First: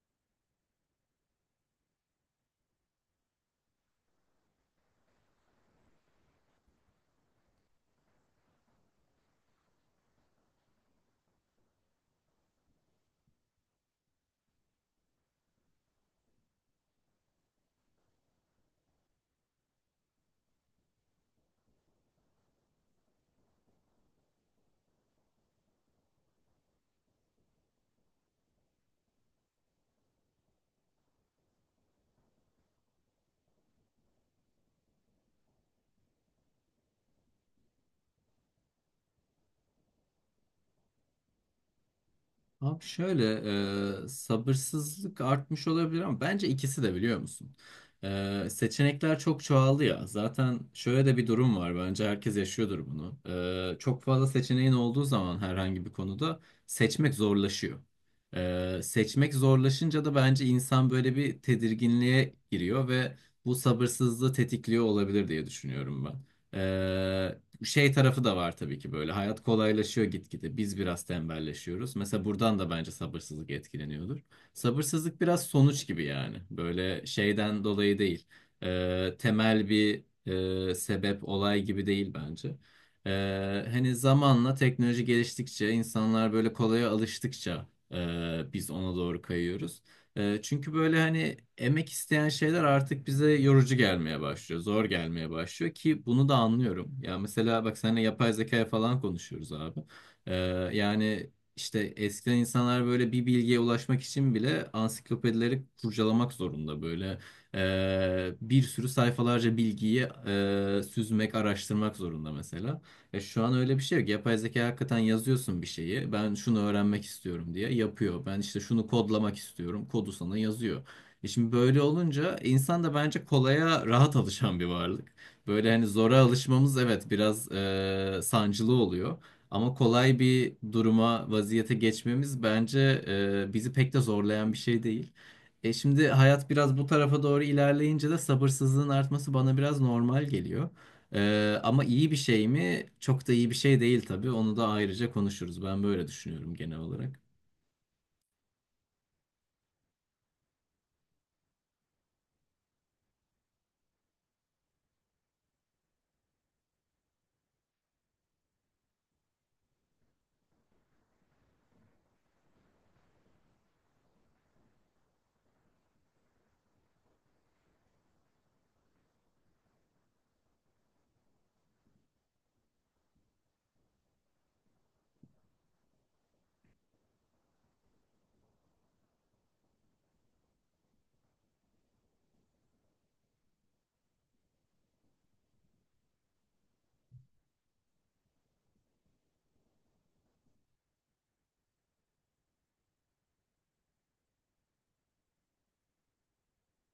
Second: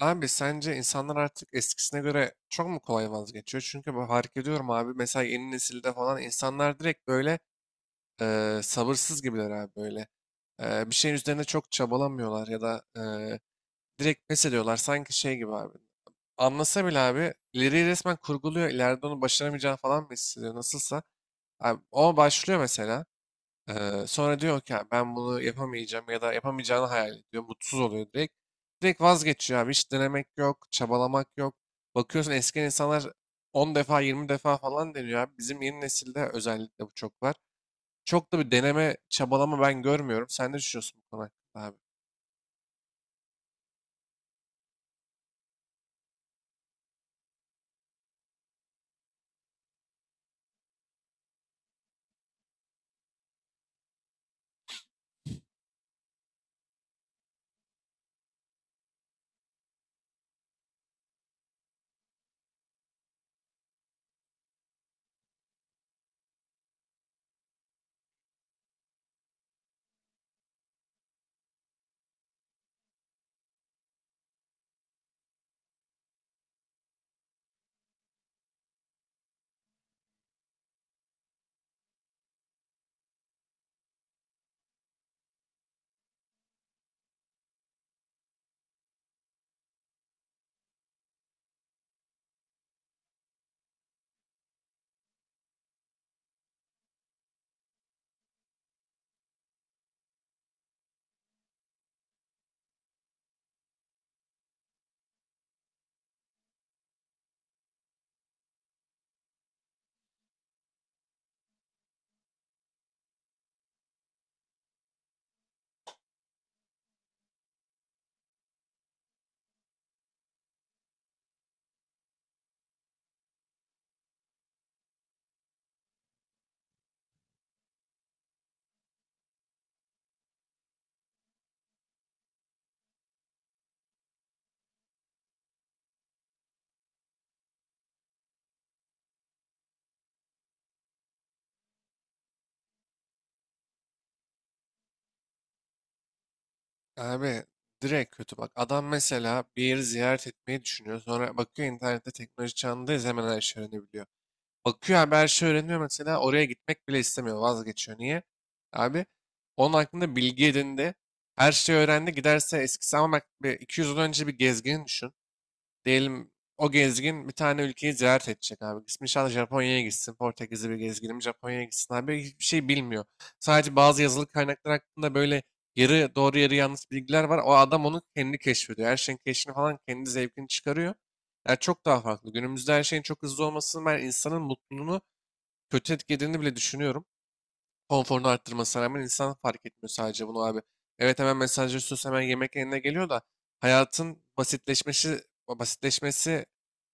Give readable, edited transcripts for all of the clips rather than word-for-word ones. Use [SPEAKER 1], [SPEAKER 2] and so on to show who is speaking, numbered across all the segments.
[SPEAKER 1] Abi sence insanlar artık eskisine göre çok mu kolay vazgeçiyor? Çünkü ben fark ediyorum abi mesela yeni nesilde falan insanlar direkt böyle sabırsız gibiler abi böyle. Bir şeyin üzerine çok çabalamıyorlar ya da direkt pes ediyorlar sanki şey gibi abi. Anlasa bile abi ileriyi resmen kurguluyor ileride onu başaramayacağını falan mı hissediyor nasılsa. Abi, o başlıyor mesela. Sonra diyor ki "Ya ben bunu yapamayacağım ya da yapamayacağını hayal ediyor. Mutsuz oluyor direkt. Direkt vazgeçiyor abi. Hiç denemek yok, çabalamak yok. Bakıyorsun eski insanlar 10 defa 20 defa falan deniyor abi. Bizim yeni nesilde özellikle bu çok var. Çok da bir deneme, çabalama ben görmüyorum. Sen ne düşünüyorsun bu konu hakkında abi?
[SPEAKER 2] Abi şöyle sabırsızlık artmış olabilir ama bence ikisi de biliyor musun? Seçenekler çok çoğaldı ya. Zaten şöyle de bir durum var. Bence herkes yaşıyordur bunu. Çok fazla seçeneğin olduğu zaman herhangi bir konuda seçmek zorlaşıyor. Seçmek zorlaşınca da bence insan böyle bir tedirginliğe giriyor ve bu sabırsızlığı tetikliyor olabilir diye düşünüyorum ben. Şey tarafı da var tabii ki böyle. Hayat kolaylaşıyor gitgide. Biz biraz tembelleşiyoruz. Mesela buradan da bence sabırsızlık etkileniyordur. Sabırsızlık biraz sonuç gibi yani. Böyle şeyden dolayı değil. Temel bir sebep, olay gibi değil bence. Hani zamanla teknoloji geliştikçe, insanlar böyle kolaya alıştıkça biz ona doğru kayıyoruz. Çünkü böyle hani emek isteyen şeyler artık bize yorucu gelmeye başlıyor, zor gelmeye başlıyor ki bunu da anlıyorum. Ya mesela bak seninle yapay zekaya falan konuşuyoruz abi. E, yani işte eskiden insanlar böyle bir bilgiye ulaşmak için bile ansiklopedileri kurcalamak zorunda böyle. Bir sürü sayfalarca bilgiyi süzmek, araştırmak zorunda mesela. E şu an öyle bir şey yok. Yapay zeka hakikaten yazıyorsun bir şeyi. Ben şunu öğrenmek istiyorum diye yapıyor. Ben işte şunu kodlamak istiyorum. Kodu sana yazıyor. E şimdi böyle olunca insan da bence kolaya rahat alışan bir varlık. Böyle hani zora alışmamız evet biraz sancılı oluyor. Ama kolay bir duruma, vaziyete geçmemiz bence bizi pek de zorlayan bir şey değil. E şimdi hayat biraz bu tarafa doğru ilerleyince de sabırsızlığın artması bana biraz normal geliyor. Ama iyi bir şey mi? Çok da iyi bir şey değil tabii. Onu da ayrıca konuşuruz. Ben böyle düşünüyorum genel olarak.
[SPEAKER 1] Abi direkt kötü bak. Adam mesela bir yeri ziyaret etmeyi düşünüyor. Sonra bakıyor internette teknoloji çağındayız hemen her şey öğrenebiliyor. Bakıyor abi her şey öğreniyor mesela oraya gitmek bile istemiyor vazgeçiyor. Niye? Abi onun hakkında bilgi edindi. Her şeyi öğrendi giderse eskisi ama bak bir 200 yıl önce bir gezgin düşün. Diyelim o gezgin bir tane ülkeyi ziyaret edecek abi. İsmi inşallah Japonya'ya gitsin. Portekizli bir gezginim Japonya'ya gitsin abi. Hiçbir şey bilmiyor. Sadece bazı yazılı kaynaklar hakkında böyle yarı doğru yarı yanlış bilgiler var. O adam onu kendi keşfediyor. Her şeyin keşfini falan kendi zevkini çıkarıyor. Yani çok daha farklı. Günümüzde her şeyin çok hızlı olmasının ben insanın mutluluğunu kötü etkilediğini bile düşünüyorum konforunu arttırmasına rağmen insan fark etmiyor sadece bunu abi. Evet hemen mesajları mesajlaşıyorsun hemen yemek eline geliyor da hayatın basitleşmesi basitleşmesi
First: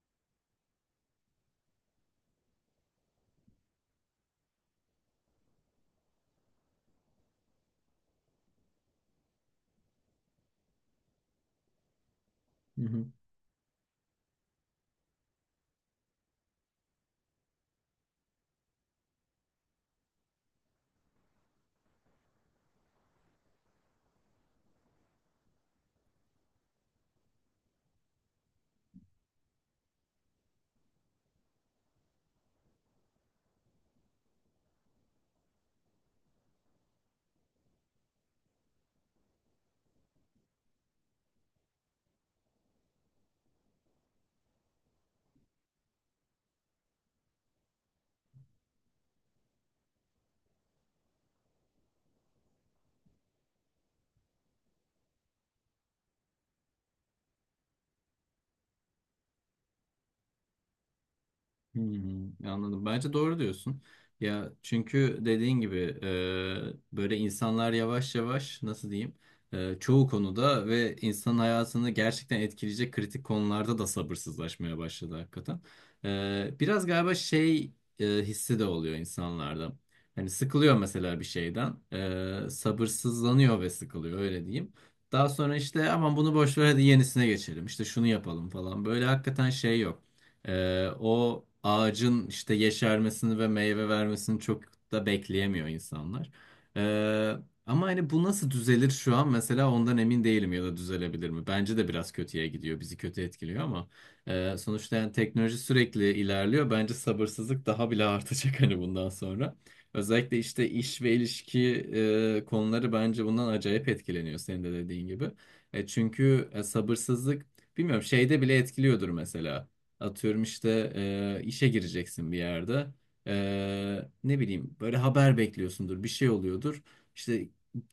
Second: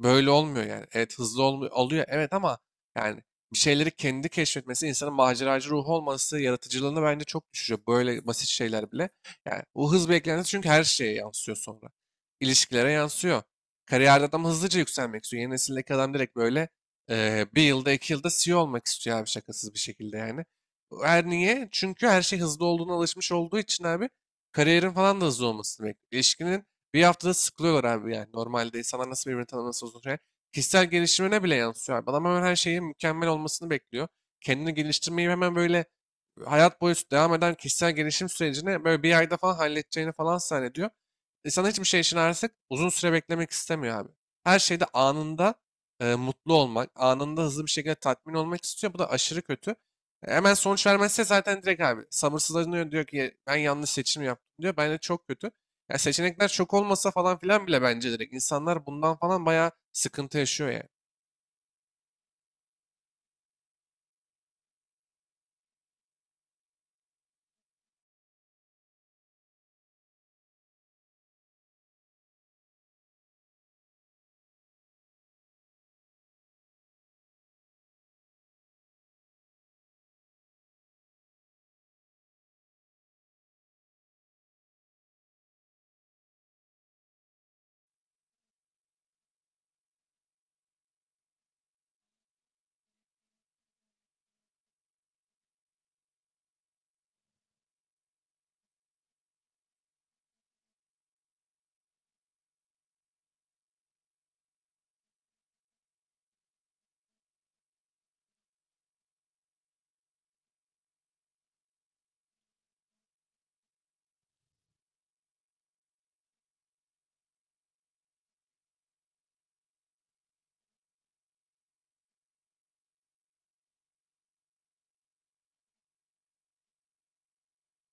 [SPEAKER 1] böyle olmuyor yani. Evet hızlı olmuyor, oluyor evet ama yani bir şeyleri kendi keşfetmesi, insanın maceracı ruhu olması, yaratıcılığını bence çok düşürüyor. Böyle basit şeyler bile. Yani bu hız beklentisi çünkü her şeye yansıyor sonra.
[SPEAKER 2] Hı
[SPEAKER 1] İlişkilere
[SPEAKER 2] hı.
[SPEAKER 1] yansıyor. Kariyerde adam hızlıca yükselmek istiyor. Yeni nesildeki adam direkt böyle bir yılda iki yılda CEO olmak istiyor abi şakasız bir şekilde yani. Her niye? Çünkü her şey hızlı olduğuna alışmış olduğu için abi kariyerin falan da hızlı olmasını bekliyor. İlişkinin bir haftada sıkılıyorlar abi yani. Normalde insanlar nasıl birbirini tanıması uzun süre. Kişisel gelişimine bile yansıyor abi. Adam hemen her şeyin mükemmel olmasını bekliyor. Kendini geliştirmeyi hemen böyle hayat boyu devam eden kişisel gelişim sürecini böyle bir ayda falan halledeceğini falan zannediyor. İnsan hiçbir şey için artık uzun süre beklemek istemiyor abi. Her şeyde anında mutlu olmak, anında hızlı bir şekilde tatmin olmak istiyor. Bu da aşırı kötü. Hemen sonuç vermezse zaten direkt abi sabırsızlanıyor diyor ki ben yanlış seçim yaptım diyor. Bence çok kötü. Ya seçenekler çok olmasa falan filan bile bence direkt insanlar bundan falan bayağı sıkıntı yaşıyor yani.
[SPEAKER 2] Hmm, anladım. Bence doğru diyorsun. Ya çünkü dediğin gibi böyle insanlar yavaş yavaş nasıl diyeyim, çoğu konuda ve insanın hayatını gerçekten etkileyecek kritik konularda da sabırsızlaşmaya başladı hakikaten. Biraz galiba şey hissi de oluyor insanlarda. Hani sıkılıyor mesela bir şeyden, sabırsızlanıyor ve sıkılıyor öyle diyeyim. Daha sonra işte aman bunu boş ver, hadi yenisine geçelim, İşte şunu yapalım falan, böyle hakikaten şey yok. O ağacın işte yeşermesini ve meyve vermesini çok da bekleyemiyor insanlar. Ee, Ama hani bu nasıl düzelir şu an mesela, ondan emin değilim ya da düzelebilir mi? Bence de biraz kötüye gidiyor, bizi kötü etkiliyor ama sonuçta yani teknoloji sürekli ilerliyor. Bence sabırsızlık daha bile artacak hani bundan sonra. Özellikle işte iş ve ilişki konuları bence bundan acayip etkileniyor senin de dediğin gibi. Çünkü sabırsızlık bilmiyorum şeyde bile etkiliyordur mesela. Atıyorum işte işe gireceksin bir yerde. Ne bileyim böyle haber bekliyorsundur, bir şey oluyordur. İşte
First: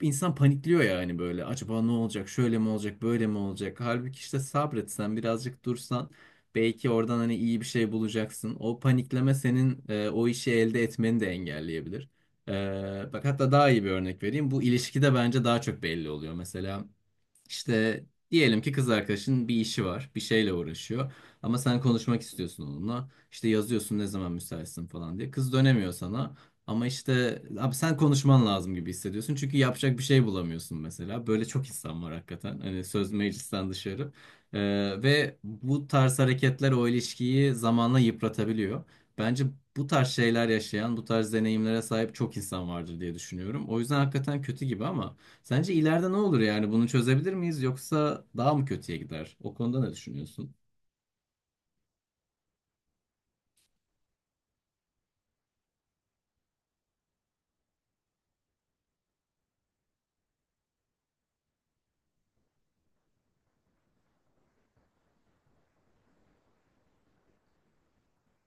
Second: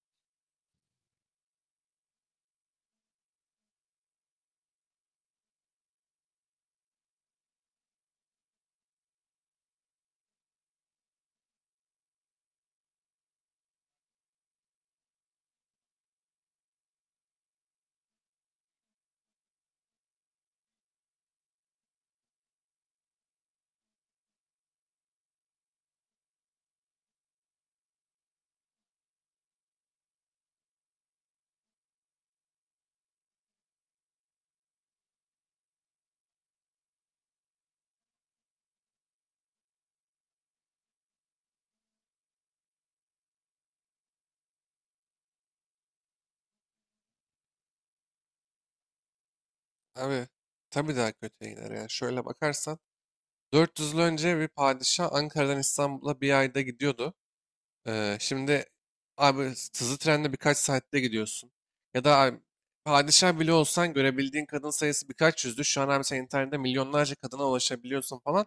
[SPEAKER 2] insan panikliyor yani böyle. Acaba ne olacak? Şöyle mi olacak? Böyle mi olacak? Halbuki işte sabretsen, birazcık dursan belki oradan hani iyi bir şey bulacaksın. O panikleme senin o işi elde etmeni de engelleyebilir. Bak hatta daha iyi bir örnek vereyim. Bu ilişkide bence daha çok belli oluyor. Mesela işte diyelim ki kız arkadaşın bir işi var, bir şeyle uğraşıyor ama sen konuşmak istiyorsun onunla. İşte yazıyorsun ne zaman müsaitsin falan diye. Kız dönemiyor sana ama işte abi sen konuşman lazım gibi hissediyorsun çünkü yapacak bir şey bulamıyorsun mesela. Böyle çok insan var hakikaten. Hani söz meclisten dışarı. Ee, Ve bu tarz hareketler o ilişkiyi zamanla yıpratabiliyor. Bence bu tarz şeyler yaşayan, bu tarz deneyimlere sahip çok insan vardır diye düşünüyorum. O yüzden hakikaten kötü gibi ama sence ileride ne olur yani? Bunu çözebilir miyiz yoksa daha mı kötüye gider? O konuda ne
[SPEAKER 1] Abi
[SPEAKER 2] düşünüyorsun?
[SPEAKER 1] tabii daha kötüye gider yani. Şöyle bakarsan 400 yıl önce bir padişah Ankara'dan İstanbul'a bir ayda gidiyordu. Şimdi abi hızlı trenle birkaç saatte gidiyorsun. Ya da abi, padişah bile olsan görebildiğin kadın sayısı birkaç yüzdü. Şu an abi sen internette milyonlarca kadına ulaşabiliyorsun falan.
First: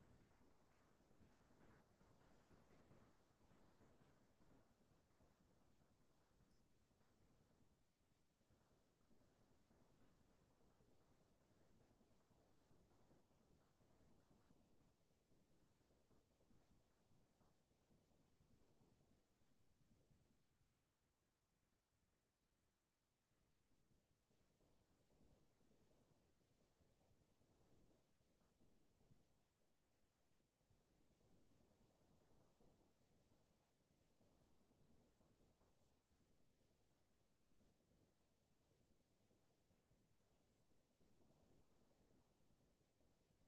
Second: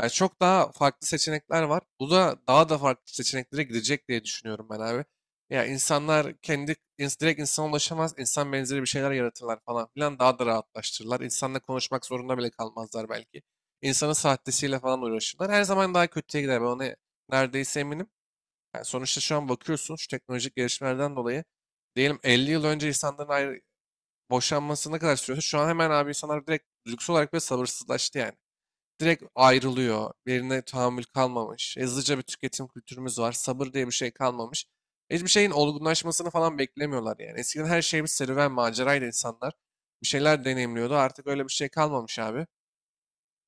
[SPEAKER 1] Yani çok daha farklı seçenekler var. Bu da daha da farklı seçeneklere gidecek diye düşünüyorum ben abi. Ya insanlar kendi direkt insana ulaşamaz. İnsan benzeri bir şeyler yaratırlar falan filan. Daha da rahatlaştırırlar. İnsanla konuşmak zorunda bile kalmazlar belki. İnsanın sahtesiyle falan uğraşırlar. Her zaman daha kötüye gider. Ben ona neredeyse eminim. Yani sonuçta şu an bakıyorsun şu teknolojik gelişmelerden dolayı diyelim 50 yıl önce insanların ayrı, boşanması ne kadar sürüyorsa şu an hemen abi insanlar direkt lüks olarak böyle sabırsızlaştı yani. Direkt ayrılıyor. Birine tahammül kalmamış. Hızlıca bir tüketim kültürümüz var. Sabır diye bir şey kalmamış. Hiçbir şeyin olgunlaşmasını falan beklemiyorlar yani. Eskiden her şey bir serüven, maceraydı insanlar. Bir şeyler deneyimliyordu. Artık öyle bir şey kalmamış abi.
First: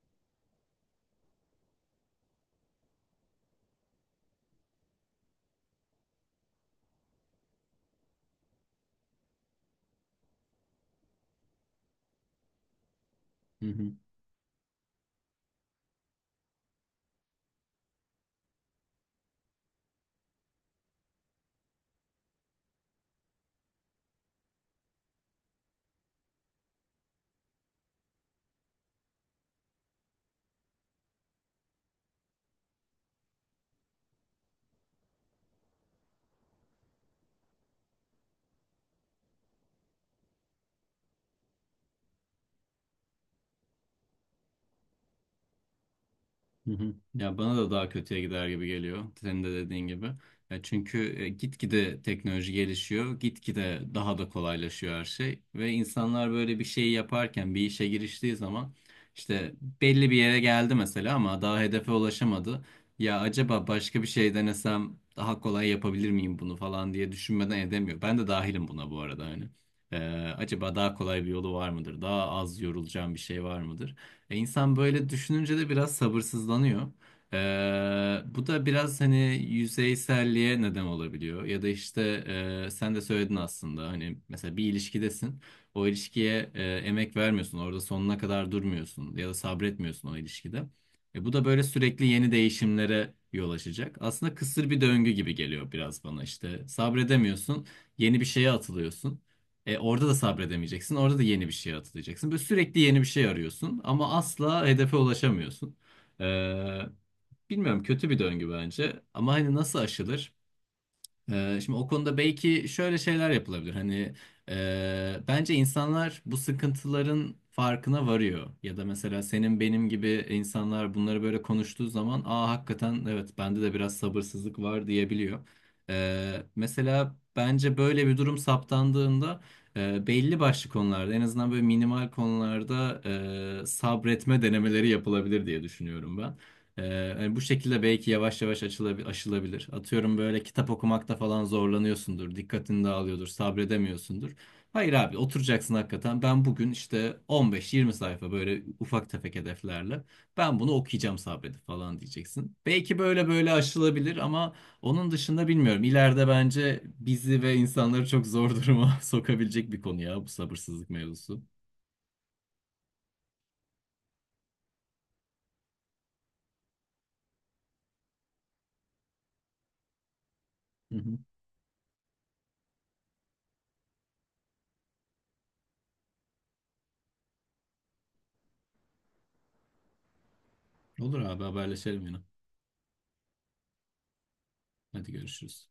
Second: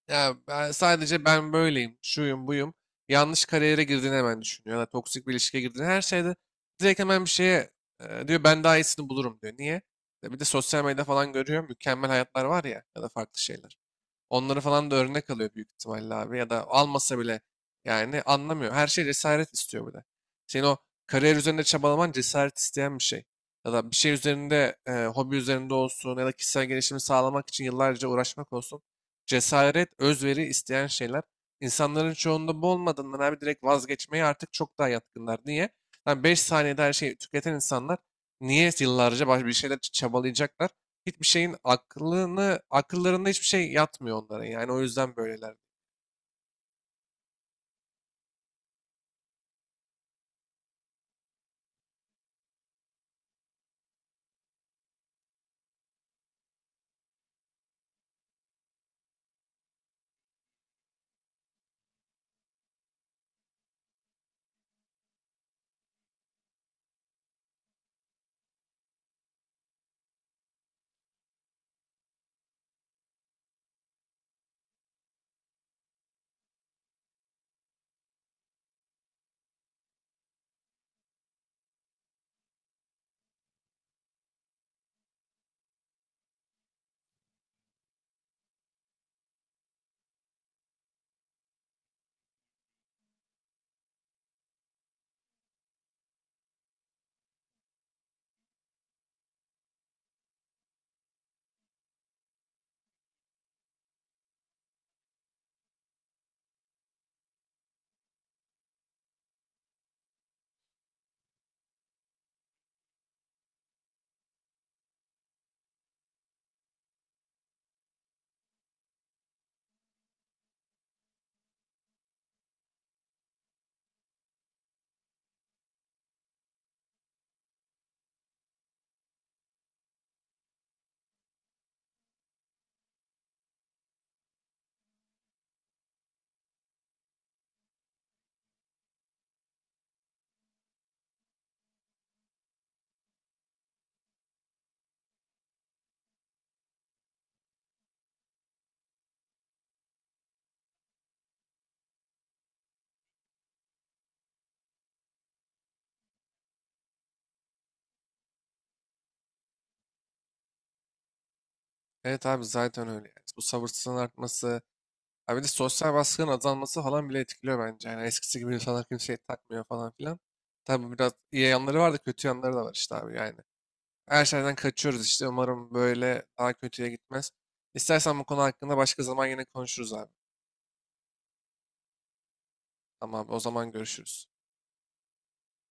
[SPEAKER 1] Ya ben sadece ben böyleyim, şuyum, buyum. Yanlış kariyere girdiğini hemen düşünüyor. Ya da toksik bir ilişkiye girdiğini her şeyde direkt hemen bir şeye diyor ben daha iyisini bulurum diyor. Niye? Ya bir de sosyal medya falan görüyor. Mükemmel hayatlar var ya ya da farklı şeyler. Onları falan da örnek alıyor büyük ihtimalle abi. Ya da almasa bile yani anlamıyor. Her şey cesaret istiyor bir de. Senin o kariyer üzerinde çabalaman cesaret isteyen bir şey. Ya da bir şey üzerinde, hobi üzerinde olsun ya da kişisel gelişimi sağlamak için yıllarca uğraşmak olsun. Cesaret, özveri isteyen şeyler. İnsanların çoğunda bu olmadığından abi direkt vazgeçmeye artık çok daha yatkınlar. Niye? Lan 5 saniyede her şeyi tüketen insanlar niye yıllarca bir şeyler için çabalayacaklar? Hiçbir şeyin aklını, akıllarında hiçbir şey yatmıyor onların yani o yüzden böyleler.
[SPEAKER 2] Hı hı. Ya bana da daha kötüye gider gibi geliyor. Senin de dediğin gibi. Ya çünkü gitgide teknoloji gelişiyor, gitgide daha da kolaylaşıyor her şey ve insanlar böyle bir şeyi yaparken, bir işe giriştiği zaman işte belli bir yere geldi mesela ama daha hedefe ulaşamadı. Ya acaba başka bir şey denesem daha kolay yapabilir miyim bunu falan diye düşünmeden edemiyor. Ben de dahilim buna bu arada hani. Ee, Acaba daha kolay bir yolu var mıdır? Daha az yorulacağım bir şey var mıdır? İnsan böyle düşününce de biraz sabırsızlanıyor. Bu da biraz hani yüzeyselliğe neden olabiliyor. Ya da işte sen de söyledin aslında hani mesela bir ilişkidesin. O ilişkiye emek vermiyorsun. Orada sonuna kadar durmuyorsun ya da sabretmiyorsun o ilişkide. Bu da böyle sürekli yeni değişimlere yol açacak. Aslında kısır bir döngü gibi geliyor biraz bana işte. Sabredemiyorsun, yeni bir şeye atılıyorsun. Orada da sabredemeyeceksin. Orada da yeni bir şey atılacaksın. Böyle sürekli yeni bir şey arıyorsun ama asla hedefe ulaşamıyorsun. E, Bilmiyorum, kötü bir döngü bence. Ama hani nasıl aşılır? Şimdi o konuda belki şöyle şeyler yapılabilir. Hani bence insanlar bu sıkıntıların farkına varıyor. Ya da mesela senin benim gibi insanlar bunları böyle konuştuğu zaman aa hakikaten evet bende de biraz sabırsızlık var diyebiliyor. Mesela bence böyle bir durum saptandığında belli başlı konularda en azından böyle minimal konularda sabretme denemeleri yapılabilir diye düşünüyorum. Hani bu şekilde belki yavaş yavaş aşılabilir. Atıyorum böyle kitap okumakta falan zorlanıyorsundur, dikkatini dağılıyordur, sabredemiyorsundur. Hayır abi oturacaksın hakikaten. Ben bugün işte 15-20 sayfa böyle ufak tefek hedeflerle ben bunu okuyacağım sabredip falan diyeceksin. Belki böyle böyle aşılabilir ama onun dışında bilmiyorum. İleride bence bizi ve insanları çok zor duruma sokabilecek bir konu ya bu sabırsızlık mevzusu.
[SPEAKER 1] Evet abi zaten öyle yani. Bu sabırsızlığın artması, abi bir de sosyal baskının azalması falan bile etkiliyor bence. Yani eskisi gibi insanlar kimseye takmıyor falan filan. Tabii bu
[SPEAKER 2] Hı
[SPEAKER 1] biraz
[SPEAKER 2] hı.
[SPEAKER 1] iyi yanları var da kötü yanları da var işte abi yani. Her şeyden kaçıyoruz işte umarım böyle daha kötüye gitmez. İstersen bu konu hakkında başka zaman yine konuşuruz abi.
[SPEAKER 2] Olur abi, haberleşelim yine.
[SPEAKER 1] Tamam abi, o zaman görüşürüz.
[SPEAKER 2] Hadi görüşürüz.